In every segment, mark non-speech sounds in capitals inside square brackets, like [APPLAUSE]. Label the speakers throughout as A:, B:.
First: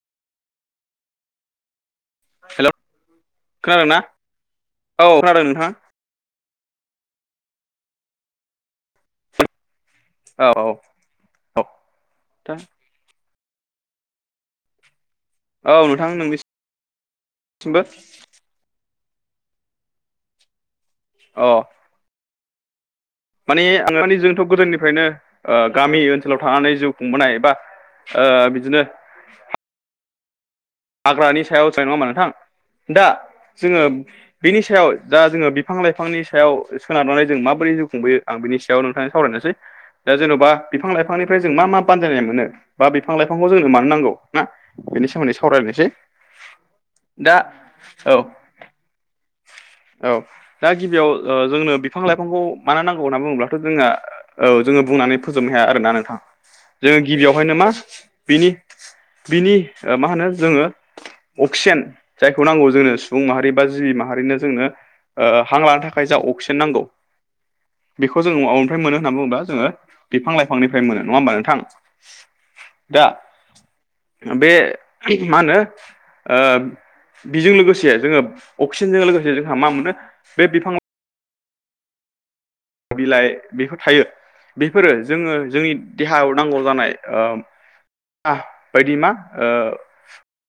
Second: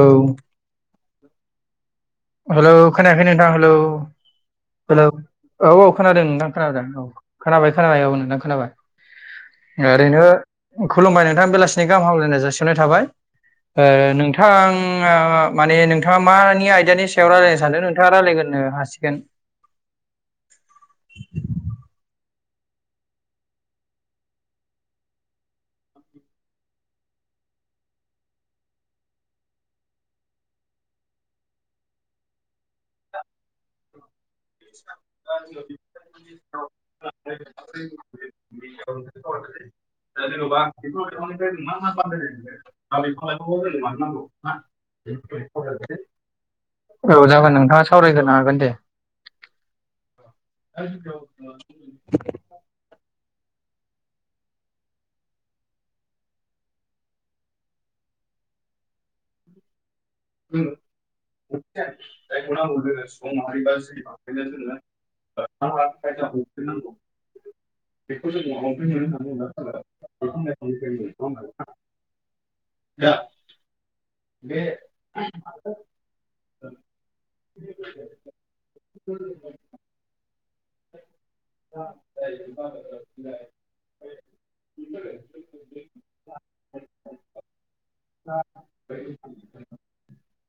A: औ। हेलौ खोनायाखै नोंथां हेलौ
B: खोनादोंना औ
A: हेलौ
B: खोनादों नोंथां
A: औ औ। खोनादों नोंथां खोनादों औ खोनाबाय खोनाबाय औ नोंथां खोनाबाय। ओरैनो
B: औ औ
A: खुलुमबाय नोंथां
B: औ
A: बेलासिनि गाहाम हामलायनाय जासिनाय थाबाय। नोंथां
B: औ
A: माने
B: नोंथां
A: नोंथाङा
B: नोंनिसिमबो
A: मानि आयदानि सायाव रायजलायनो सानदों नोंथाङा राय फायग्रोनो हासिगोन।
B: अ। माने आं मे जोंथ' गोदोनिफ्रायनो गामि ओनसोलाव थानानै जिउ खुंबोनाय बा बिदिनो हाग्रानि सायाव जानाय नङाामा नोंथां दा जोङो बिनि सायाव दा जोङो बिफां लाइफांनि सायाव सोनारनानै जों माबोरै जिउ खुंबोयो आं बिनि सायाव नोंथाङा सावरायनोसै। दा जेन'बा बिफां लाइफांनिफ्राय जों मा मा बानजायनाय मोनो बा
A: औ
B: बिफां लाइफांखौ जोंनो मानो नांगौ? आ बेनि सोमोन्दै सावराय
A: औ जागोन नोंथाङा
B: औ
A: सावरायग्रोनो हागोन दे।
B: औ दा गिबियाव जोंनो बिफां लाइफांखौ मानो नांगौ होनना बुङोब्लाथ' जोङो औ जोङो बुंनानै फोजोबनो हाया आरोना नोंथाङा। जोङो गिबियावहायनो मा बिनि बिनि ओ मा होनो जोङो अक्सिजेन जायखौ नांगौ जोंनो सुबुं माहारि बा जिबि माहारिनो जोंनो हां लानो थाखाय जा अक्सिजेन नांगौ। बेखौ जोङो माबनिफ्राय मोनो होननानै बुङोब्ला जोङो बिफां लाइफांनिफ्राय मोनो नङा होमबा नोंथां? दा बे मा होनो बिजों लोगोसे जोङो अक्सिजेनजों लोगोसे जोंहा मा मोनो बे बिफां
A: औ [UNINTELLIGIBLE] ज [UNINTELLIGIBLE]
B: बिलाइ बेफोर थायो बेफोरो जोङो जोंनि देहायाव नांगौ जानाय ओ आ बायदि मा ओ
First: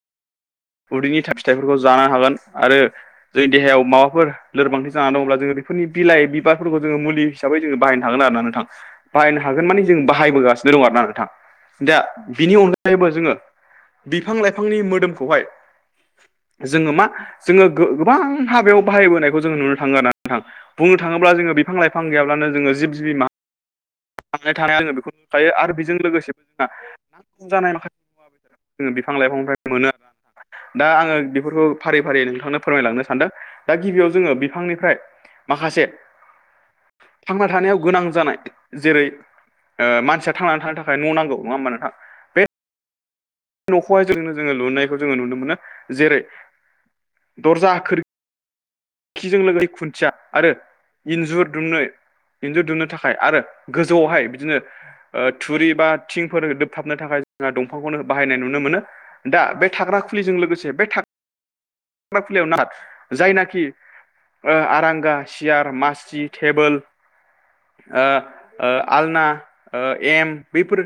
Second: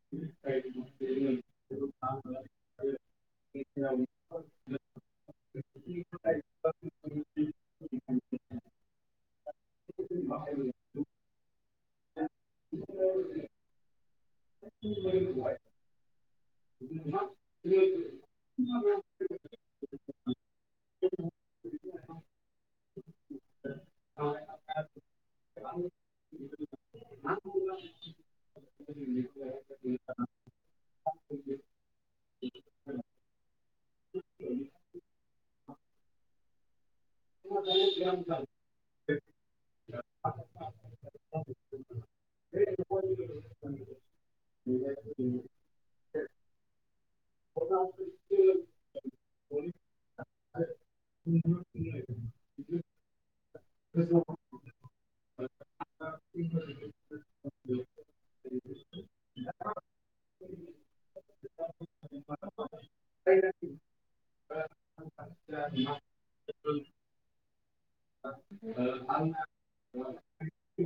A: [INAUDIBLE]
B: उदैनि थाब फिथाइफोरखौ जानो हागोन आरो जोंनि देहायाव माबाफोर लोरबांथि जानानै दंब्ला जों बेफोरनि बिलाइ बिबार फोरफोरखौ जोङो मुलि हिसाबै जोङो बाहायनोागोन ना नोंथां बाहायनो हागोन मानि जों बाहायबोगासिनो दं आरो ना नोंथां। दा बिनि अनगायैबो जोङो बिफां लाइफांनि मोदोमखौहाय जोङो मा जोङो गोबां हाबायाव बाहायबोनायखौ जोङो नुनो थाङो आरो। बुंनो थाङोब्ला जोङो बिफां लाइां गैयाब्लानो जोङो जिबि मा। थांनाय थानाया आङो बेखौ नुखायो आरो बेजों लोगोसेबो जोंना नाख जानाय माखासे। मुवा बेसाद बिफां लाइफांनिफ्राय मोनो आरोा दा आङो बेफोरखौ फारि फारि नोंथांनो फोरमायलांनो सानदों। दा गिबियाव जोङो बिफांनिफ्राय माखासे। थांना थानायाव गोनां जानाय। जेरै मानसिया थांनानै थांनो थाखाय न' नांगौ नङा होमबा नोंथां।
A: बे
B: न'हाय जोंनो जोङो लुनायखौ जोङो नुनो मोनो जेरै दर्जा खोर खखिजों लोगोसे खुन्थिया आरो इन्जुर दुमनो इन्जु दुनो थाखाय आरो गोजौआवहाय बिदिनो थुरि बा थिंफोर दोबथाबनो थाखाय जोंहा दंफांखौनो बाहायनाय नुनो मोनो। दा बे थाग्रा खुलिजों लोगोसे बे फ्रा फुलियाव न जायनाखि आरांगा सियार मासि टेबोल आलना एम बैफोर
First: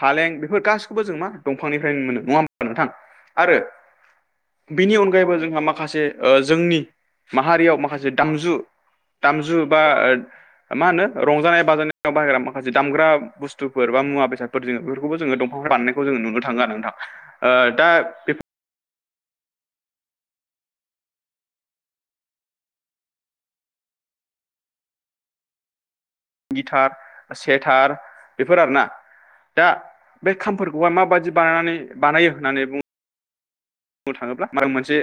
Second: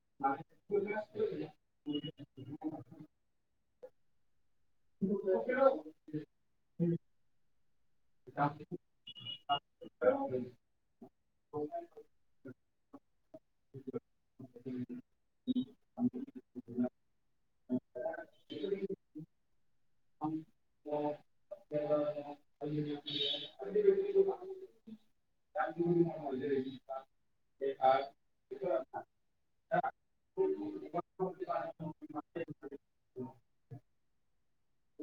B: फालें बेफोर गासिखौबो जों मा दंफांनिफ्राय मोनो नङा होमा नोंथां आरो। बिनि अनगायैबो जोंहा माखासे जोंनि माहारियाव माखासे दामजु। दामजु बा मा होनो रंजानाय बाजानायाव बाहायग्रा माखासे दामग्रा बुस्थुफोर बा मुवा बेसाद जो दंफां बानायनायखौ जोो नुनो थाङो आरो नोंथांङा दा बे गिटार सेटार बेफोर आरोना। दा बे खामफोरखौहाय माबादि बानायनानै बानायो होननानै बुंङो बुंनो थाङोब्ला मं मोनसे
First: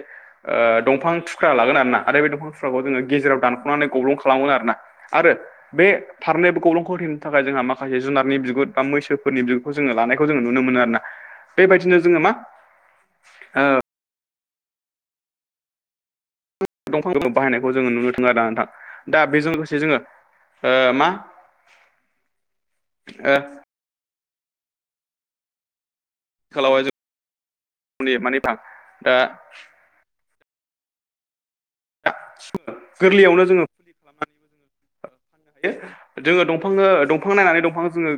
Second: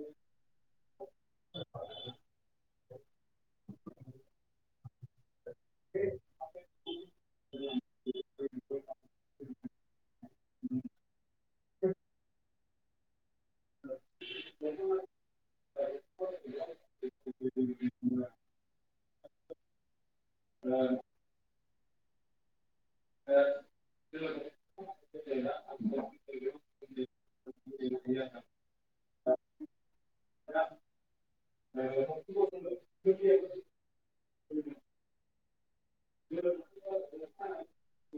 B: दंफां थुख्रा लागोन आर ना आरो बे दंफां थुख्राखौ जोङो गेजेराव दानख'नानै गब्लं खालामगोन आरो ना। आरो बे थारनायबो गौरां खथेनो थाखाय जोंहा माखासे जुनारनि बिगुर बा मैसोफोरनि बिगुरखौ जोङो लानायखौ जोंो नुनो मोनो आरोना। बेबायदिनो जोङो मा ओ
A: [UNINTELLIGIBLE]
B: दंफां बाहायनायखौ जोङो नुनो थों आरो दा नोंथां दा बेजों लोगोसे जोङो। मा
A: बे
B: आथिखालावहाय ज मानि फां दा गोरलैयावनो जोङो फुलि खालामनानै नो हायो जोङो दंफाङ दंफां नायनानै दंफां जोङो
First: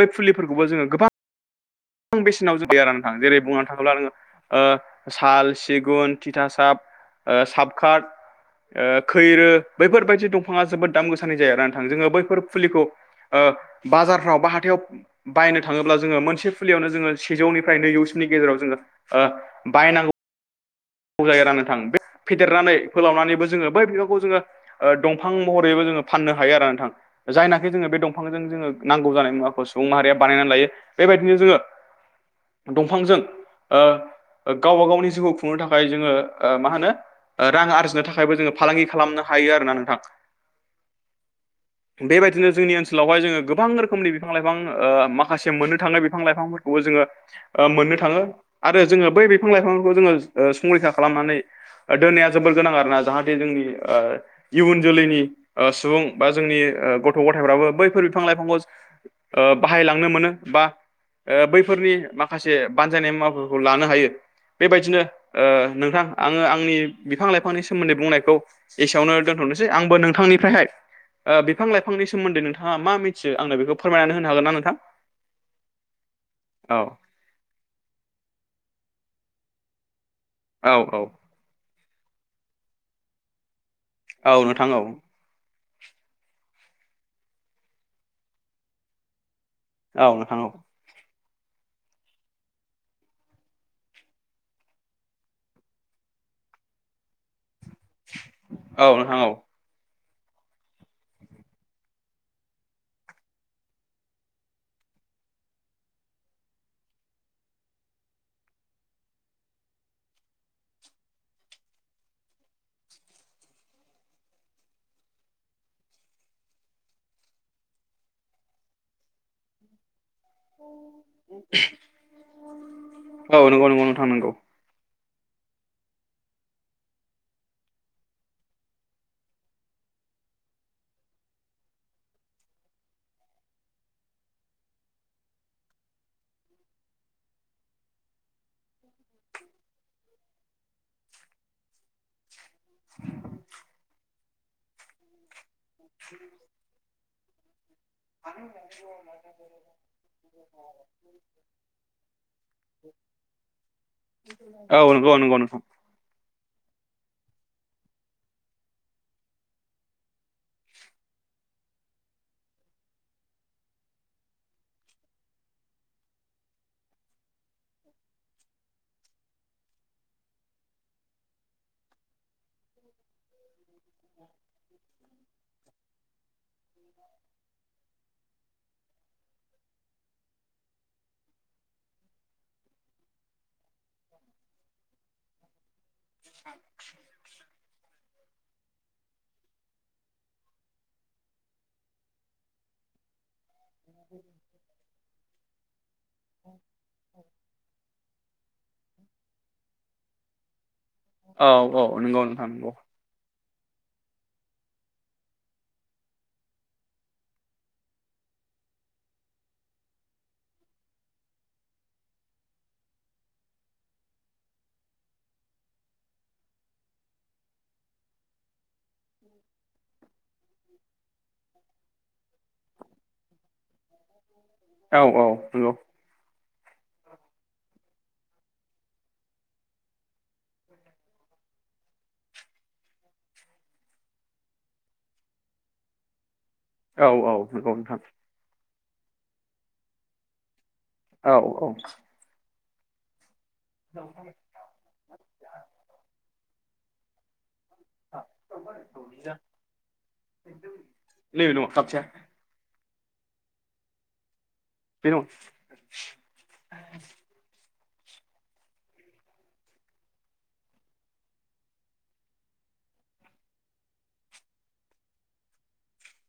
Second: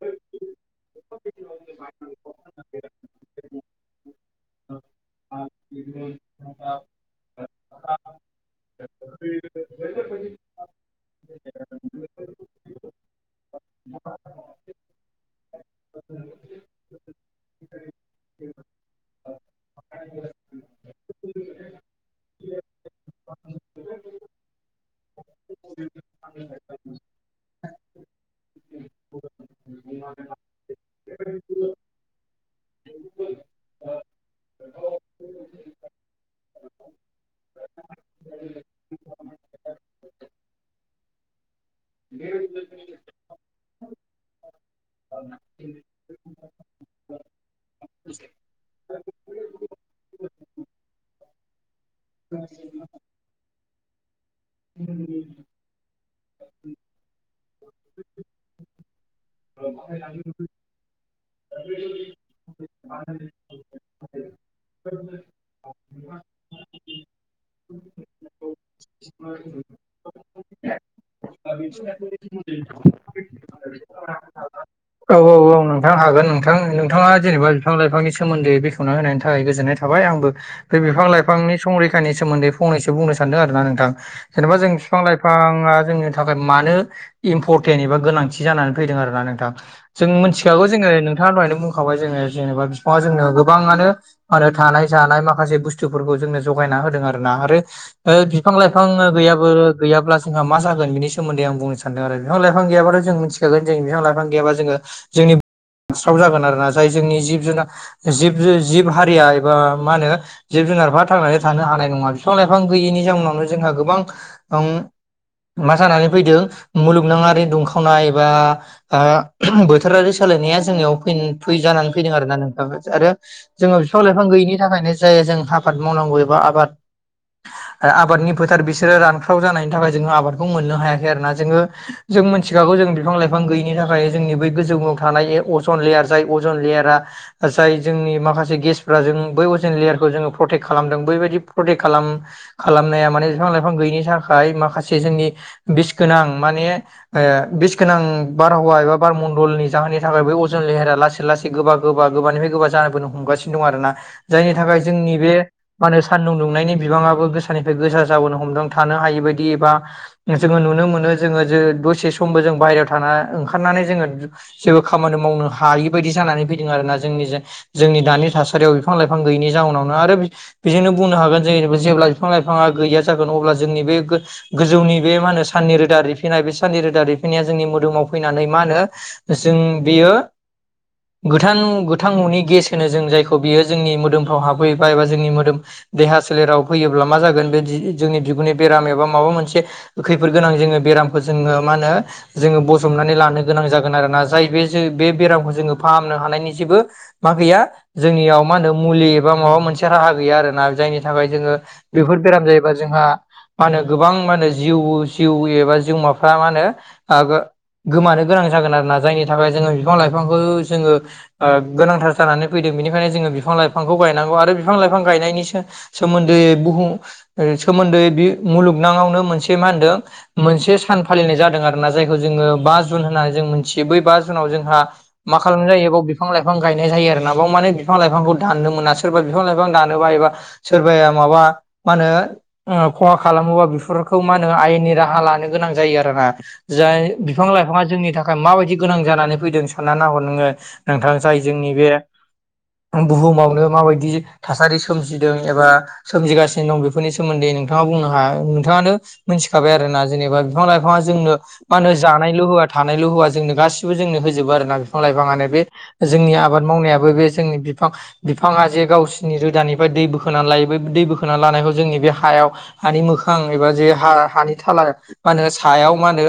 B: बै फुलिफोरखौबो जोङो गोबां। गोबां बेसेनाव ज गैया आरो नोंथाङा जेरै बुंनो थाङोब्ला नोङो साल सिगुन थिथासाब। साबक खैरो बैफोरबायदि दंफाङा जोबोद दाम गोसानि जायो आरो नोंथां जोङो बैफोर फुलिखौ। बाजारफ्राव बा हाथायाव बायनो थाङोब्ला जोङो मोनसे नो ज सेजौनिफ्राय नैजौनि गेजेराव जोङो ओ बायनांगौ। मावजायो रानो थां बे फेदेरनानै फोलावनानैबो जोङो बै बिफांखौ जोङो। दंफां महरैबो जोङो फाननो हायो आरो नोंथां। जायनाखि जोङो बे दंफांजों जोङो नांगौ जानाय मुवाखौ सुबुं माहारिया बानायनानै लायो। बेबायदिनो जोङो दंफांजों गावबा गावनि जिउखौ खुंनो थाखाय। ओमाय जोङो मा होनो। रां आरजिनो थाखायबो जोङो फालांगि खालामनो हायो आरो ना नोंथां। बेबायदिनो जोंनि ओनसोलावहाय जोङो गोबां रोखोमनि। बिफां लाइफां माखासे मोननो थांनाय बिफां लाइफांफोरखौबो जोङो। मोननो थाङो आरो जोङो बै बिफां लाइफांखौ जोङो। संरैखा खालामनानै दोननाया जोबोर गोनां आरोना जाहाथे जोंनि। इयुन जोलैनि सुबुं बा जोंनि गथ' गथायफ्राबो बैफोर बिफां-लाइफांखौ बाहायलांनो मोनो बा बैफोरनि माखासे बानजायनाय मुाफोरखौ लानो हायो बेबायदिनो नोंथां आङो आंनि बिफां लाइफांनि सोमोन्दै बुंनायखौ एसेयावनो दोनथ'नोसै आंबो नोंथांनिफ्रायहाय बिफां लाइफांनि सोमोन्दै नोंथाङा मा मा मिथियो आं बेखौ फोरमायनानै होनो होन ना नोंथां
A: औ औ नोंथां हागोन नोंथां
B: औ
A: नोंथाङा जेनेबा बिफां लाइफांनि सोमोन्दै बेखेवना होनायनि थाखाय गोजोननाय थाबाय आंबो बे
B: औ औ
A: बिफां लाइफांनि संरैखानि सोमोन्दै फंनैसो बुंनो सानदों आरोना नोंथां
B: औ
A: जेनेबा
B: नोंथां
A: जों
B: औ
A: बिफां लाइफां बिफाङा जोंनि थाखाय मानो इम्परटेन्ट एबा गोनांथि जानानै फैदों आरोना नोंथां जों
B: औ नोंथां औ
A: मिथिखागौ जोङो नोंथाङा दहायनो बुंखाबाय जोङो जेनेबा बिफाङा जोंनो गोबाङानो आरो थानाय जानाय माखासे बुस्थुफोरखौ जोंनो जगायना होदों आरोना आरो बिफां लाइफां
B: औ नोंथां औ
A: गैयाबो गैयाब्ला जोंहा मा जोन बेनि सोमोन्दै आं बुंनो सानदों आरो बिफां लाफां गैयाबाथ जों मिथिखागोन जों बिफां लाइफां गैयाब्ला जोङो जोंनि हास्राव जागोन आरो ना जाय जोंनि जिब जुनार जिब जिब हारिया एबा मा होनो जिब जुनारफ्रा थांनानै थानो हानाय नङा बिफां लाइफां गैयैनि जाउनावनो जोंहा गोबां मा जानानै फैदों मुलुगनाङारि दुंखावनाय बा बोथोरारि सोलायनाया जोंनियाव फै जानानै फैदों आरो ना नोंथां आरो
B: औ नंगौ
A: जोंनो
B: नंगौ
A: बिफां
B: नोंथां
A: लाइफां
B: नंगौ
A: गैयिनि नि थाखायनो जायो जों आबाद मावनांगौ एबा आबाद आरो आबादनि फोथार बिसोरो रानख्राव जानायनि थाखाय जोङो आबादखौ मोननो हायाखै आरोना जोङो जों मिथिखागौ जों बिफां लाइफां गैयिनि थाखाय जोंनि बै गोजौआव थानाय अजन लेयार जाय अजन लेयारा जाय जोंनि माखासे गेसफ्रा जों बै अजेन लेयारखौ जोङो प्रटेक्ट खालामदों बैबायदि प्रटेक्ट खालाम खालामनाया माने बिफां लाइफां गैयिनि थाखाय माखासे जोंनि बिस गोनां माने बिस गोनां बारहावा एबा बारमण्डलनि जाहोननि थाखाय बै अजन लेहेरा लासै लासै गोबा गोबा गोबानिफ्राय गोबा जाबोनो हमगासिनो दं आर ना जायनि
B: औ
A: थाखाय जोंनि
B: नंगौ
A: बे
B: नंगौ नोंथां
A: मा होन सानदुं दुंनायनि बिबाङाबो गोसानिफ्राय गोसा जाबोनो हमदों थानो हायि बायदि एबा जोङो नुनो मोनो जोङो जे दसे समबो जों बाहेरायाव थाना ओंखारनानै जोङो जेबो खामानि मावनो हायि बायदि जानानै फैदों आरोना जोंनि जे जोंनि दानि थासारियाव बिफां लाइफां गैयैनि जाउनावनो आरो बेजोंनो बुंनो हागोन जों जेब्ला बिफां लाइफाङा गैया जागोन अब्ला जोंनि बे गोजौनि बे मा होनो सानननि रोदा रिफिनाय बे साननि रोदा रिफिनाया जोंनि मोदोमाव फैनानै मा होनो जों बेयो गोथां गोथां न'नि गेस होनो जों जायखौ बियो जोंनि मोदोमफ्राव हाबफैयोबा एबा जोंनि मोदोम देहा सोलेराव फैयोब्ला मा जागोन बे जोंनि बिगुननि बेराम एबा माबा मोनसे खैफोद गोनां जोङो बेरामखौ जोङो मा होनो जोङो बजबनानै लानो गोनां जाग ज ज फनो हनि जे जों मा होनो मुलि एबा माबा मोनसे राहा गैया आरोना जायनि थाखाय
B: औ
A: जोङो
B: औ
A: बेफोर
B: नंगौ
A: बेराम
B: नोंथां नंगौ
A: जायोबा जोंहा मा होनो गोबां मा होनो जिउ जिउ एबा जिउमाफ्रा मा होनो गोमानो गोनां जागोन आरोना जायनि थाखाय जोङो बिफां लाइफांखौ जोङो गोनांथार जानानै फैदों बेनिखायनो जोङो बिफां लाइफांखौ गायनांगौ आरो बिफां लाइफां गायनायनिसो सोमोन्दोयै बुहुम सोमोन्दै मुलुगनाङावनो मोनसे मा होनदों मोनसे सान फालिनाय जादों आरोना जायखौ जोङो बा जुन होननानै जों मोनथियो बै बा जुनाव जोंहा
B: औ औ
A: मा
B: नंगौ
A: खालामनाय जायो बिफां लाइफां गायनाय जायो आरो नाबाव माने बिफां लाइफांखौ दाननो मोना सोरबा बिफां लाइफां दानोबा एबा सोरबाया माबा मा होनो खहा खालामोबा बेफोरखौ मा होनो आयेननि राहा लानो गोनां जायो आरोना जाय
B: औ औ
A: बिफां
B: नंगौ
A: लाइफाङा
B: नोंथां
A: जोंनि थाखाय ओ माबायदि गोनां जानानै फैदों साननानै नाहर नोङो नोंथां
B: औ
A: जाय जोंनि
B: औ
A: बे बुहुमावनो माबायदि थासारि सोमजिदों एबा सोमजिगासिनो दं बेखौ बेफोरनि सोमोन्दैोंथाङा बुंनो हाया नोंथाङानो मिथिखाबाय आरोना जेनेबा बिफां लाइफाङा जोंनो
B: नैबे दङ
A: मा होनो
B: खाबसेया
A: जानायल' होवआ थानायल' होवा जोंनो गासिबो जोंनो होजोबो आरो ना बिफां
B: बे नङा
A: लाइफाङानो बे जोंनि आबाद मावनायाबो बे जोंनि बिफां बिफाङा जे गावसोरनि रोदानिफ्राय दै बोखोना लायो बै दै बोखोना लानायखौ जोंनि बे हायाव हानि मोखां एबा जे हा हानि थाला मा होनो सायाव मा होनो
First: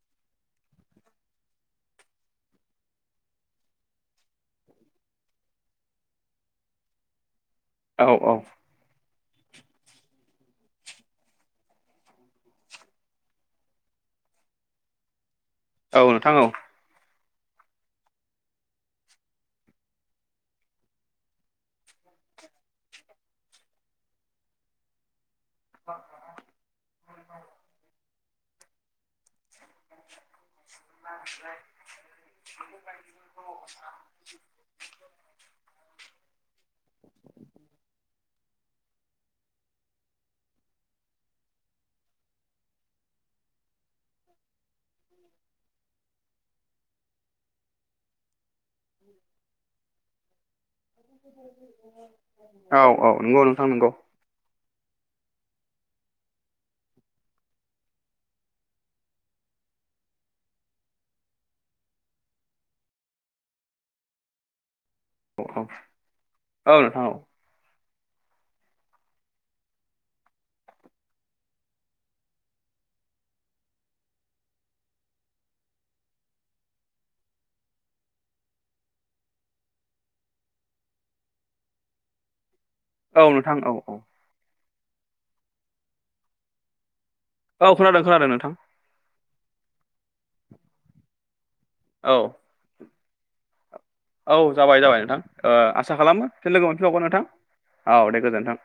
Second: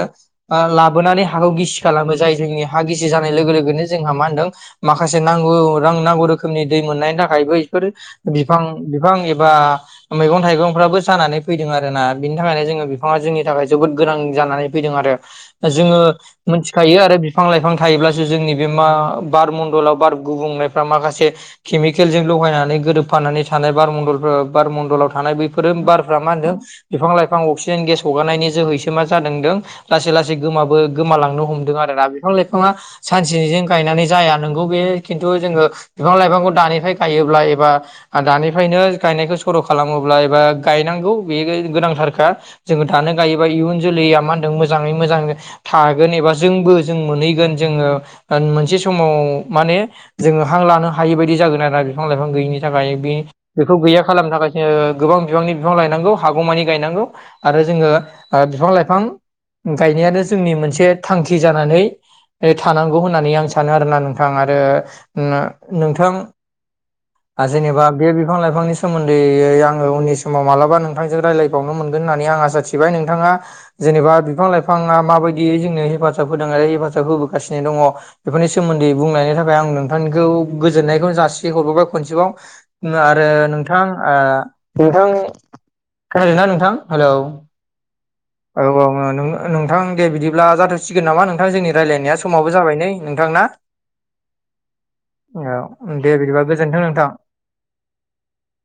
A: लाबोनानै हाखौ गिसि खालामो जाय जोंनि हा गिसि जानाय लोगो लोगोनो जोंहा मा होनदों। माखासे नांगौ रां नांगौ रोखोमनि दै मोननायनि थाखायबो बेफोर
B: औ औ
A: बिफां बिफां एबा मैगं थाइगंफ्राबो जानानै फैदों आरोना बिनि थाखायनो जोङो बिफाङा जोंनि थाखाय जोबोद गोनां जानानै फैदों आरो जोङो
B: औ नोंथां औ
A: थिखायो आरो बिफां लाइफां थायोब्लासो जोंनि बे मा बार मणडलाव बार गुबुंनायफ्रा माखासे केमिकेलजों लगायनानै गोरोबफानानै थानाय बारमडलफोर बारमडलाव थानाय बे फोर ओम बारफ्रा मा होनदों बिफां लाइफां अक्सिजेन गेस हगारनायनि जोहैसो मा जादों होन्दों लासै लासै गोमाबो गोमालांनो हमदों आरोना बिफां लाइफाङा सानसेजों गायनानै जाया नों गौ बे खिन्थु जोङो बिफां लाइफांखौ दानिफ्राय गायोब्ला एबा आ दानिफायनो गायनायखौ सर' खालामोब्ला एबा गायनांगौ बे गोनांथारखा। जोङो दानो गायोबा इयुन जोलैया मा होनदों मोजाङै मोजां थागोन एबा जोंबो जों मोनहैगोन जोङो ओन मोनसे समाव माने जोङो हां लानो हायि बायदि जागोन आरोना बिफां लाइफां गैयिनि
B: औ
A: थाखाय
B: औ
A: बि
B: नंगौ नोंथां
A: बेखौ
B: नंगौ
A: गैया खालामनो थाखाय जोङो गोबां बिबांनि बिफां लायफां हागौमानि गायनांगौ आरो जोङो ओ बिफां लाइफां गायनायानो जोंनि मोनसे थांखि जानानै थानांगौ होननानै आं सानो आरोना नोंथां आरो
B: औ औ
A: नोंथां
B: औ नोंथां औ
A: जेनेबा बे बिफां लाइफांनि सोमोन्दै आङो उननि समाव मालाबा नोंथांजों रायज्लायबावनो मोनगोन होननानै आं आसा थि बाय नोंथाङा जेनेबा बिफां लाइफाङा माबायदियै जोंनो हेफाजाब होदों आरो हेफाजाब होबोगासिनो दङ बेफोरनि सोमोन्दै बुंनायनि थाखाय आं नोंथांनिखौ गोजोननायखौनो जासि हरबोबाय खनसेबाव उम
B: औ
A: आरो
B: औ
A: नोंथां
B: औ
A: आ नोंथां खोनादों ना नोंथां हेलौ?
B: औ खोनादों खोनादों नोंथां
A: औ औ ओ नो-नोंथां दिब्ला जाथ'सिगोन नामा नोंथां जोंनि
B: औ
A: रायजलायनाया समावबो जाबाय नै नोंथां ना!
B: औ जाबाय जाबाय
A: औ
B: नोंथां। ओ आसा
A: दे
B: खालामो
A: बिदिबा
B: फिन लोगो
A: गोजोन्थों
B: मोनफिबावगोन नोंथां औ दे गोजोन्थों।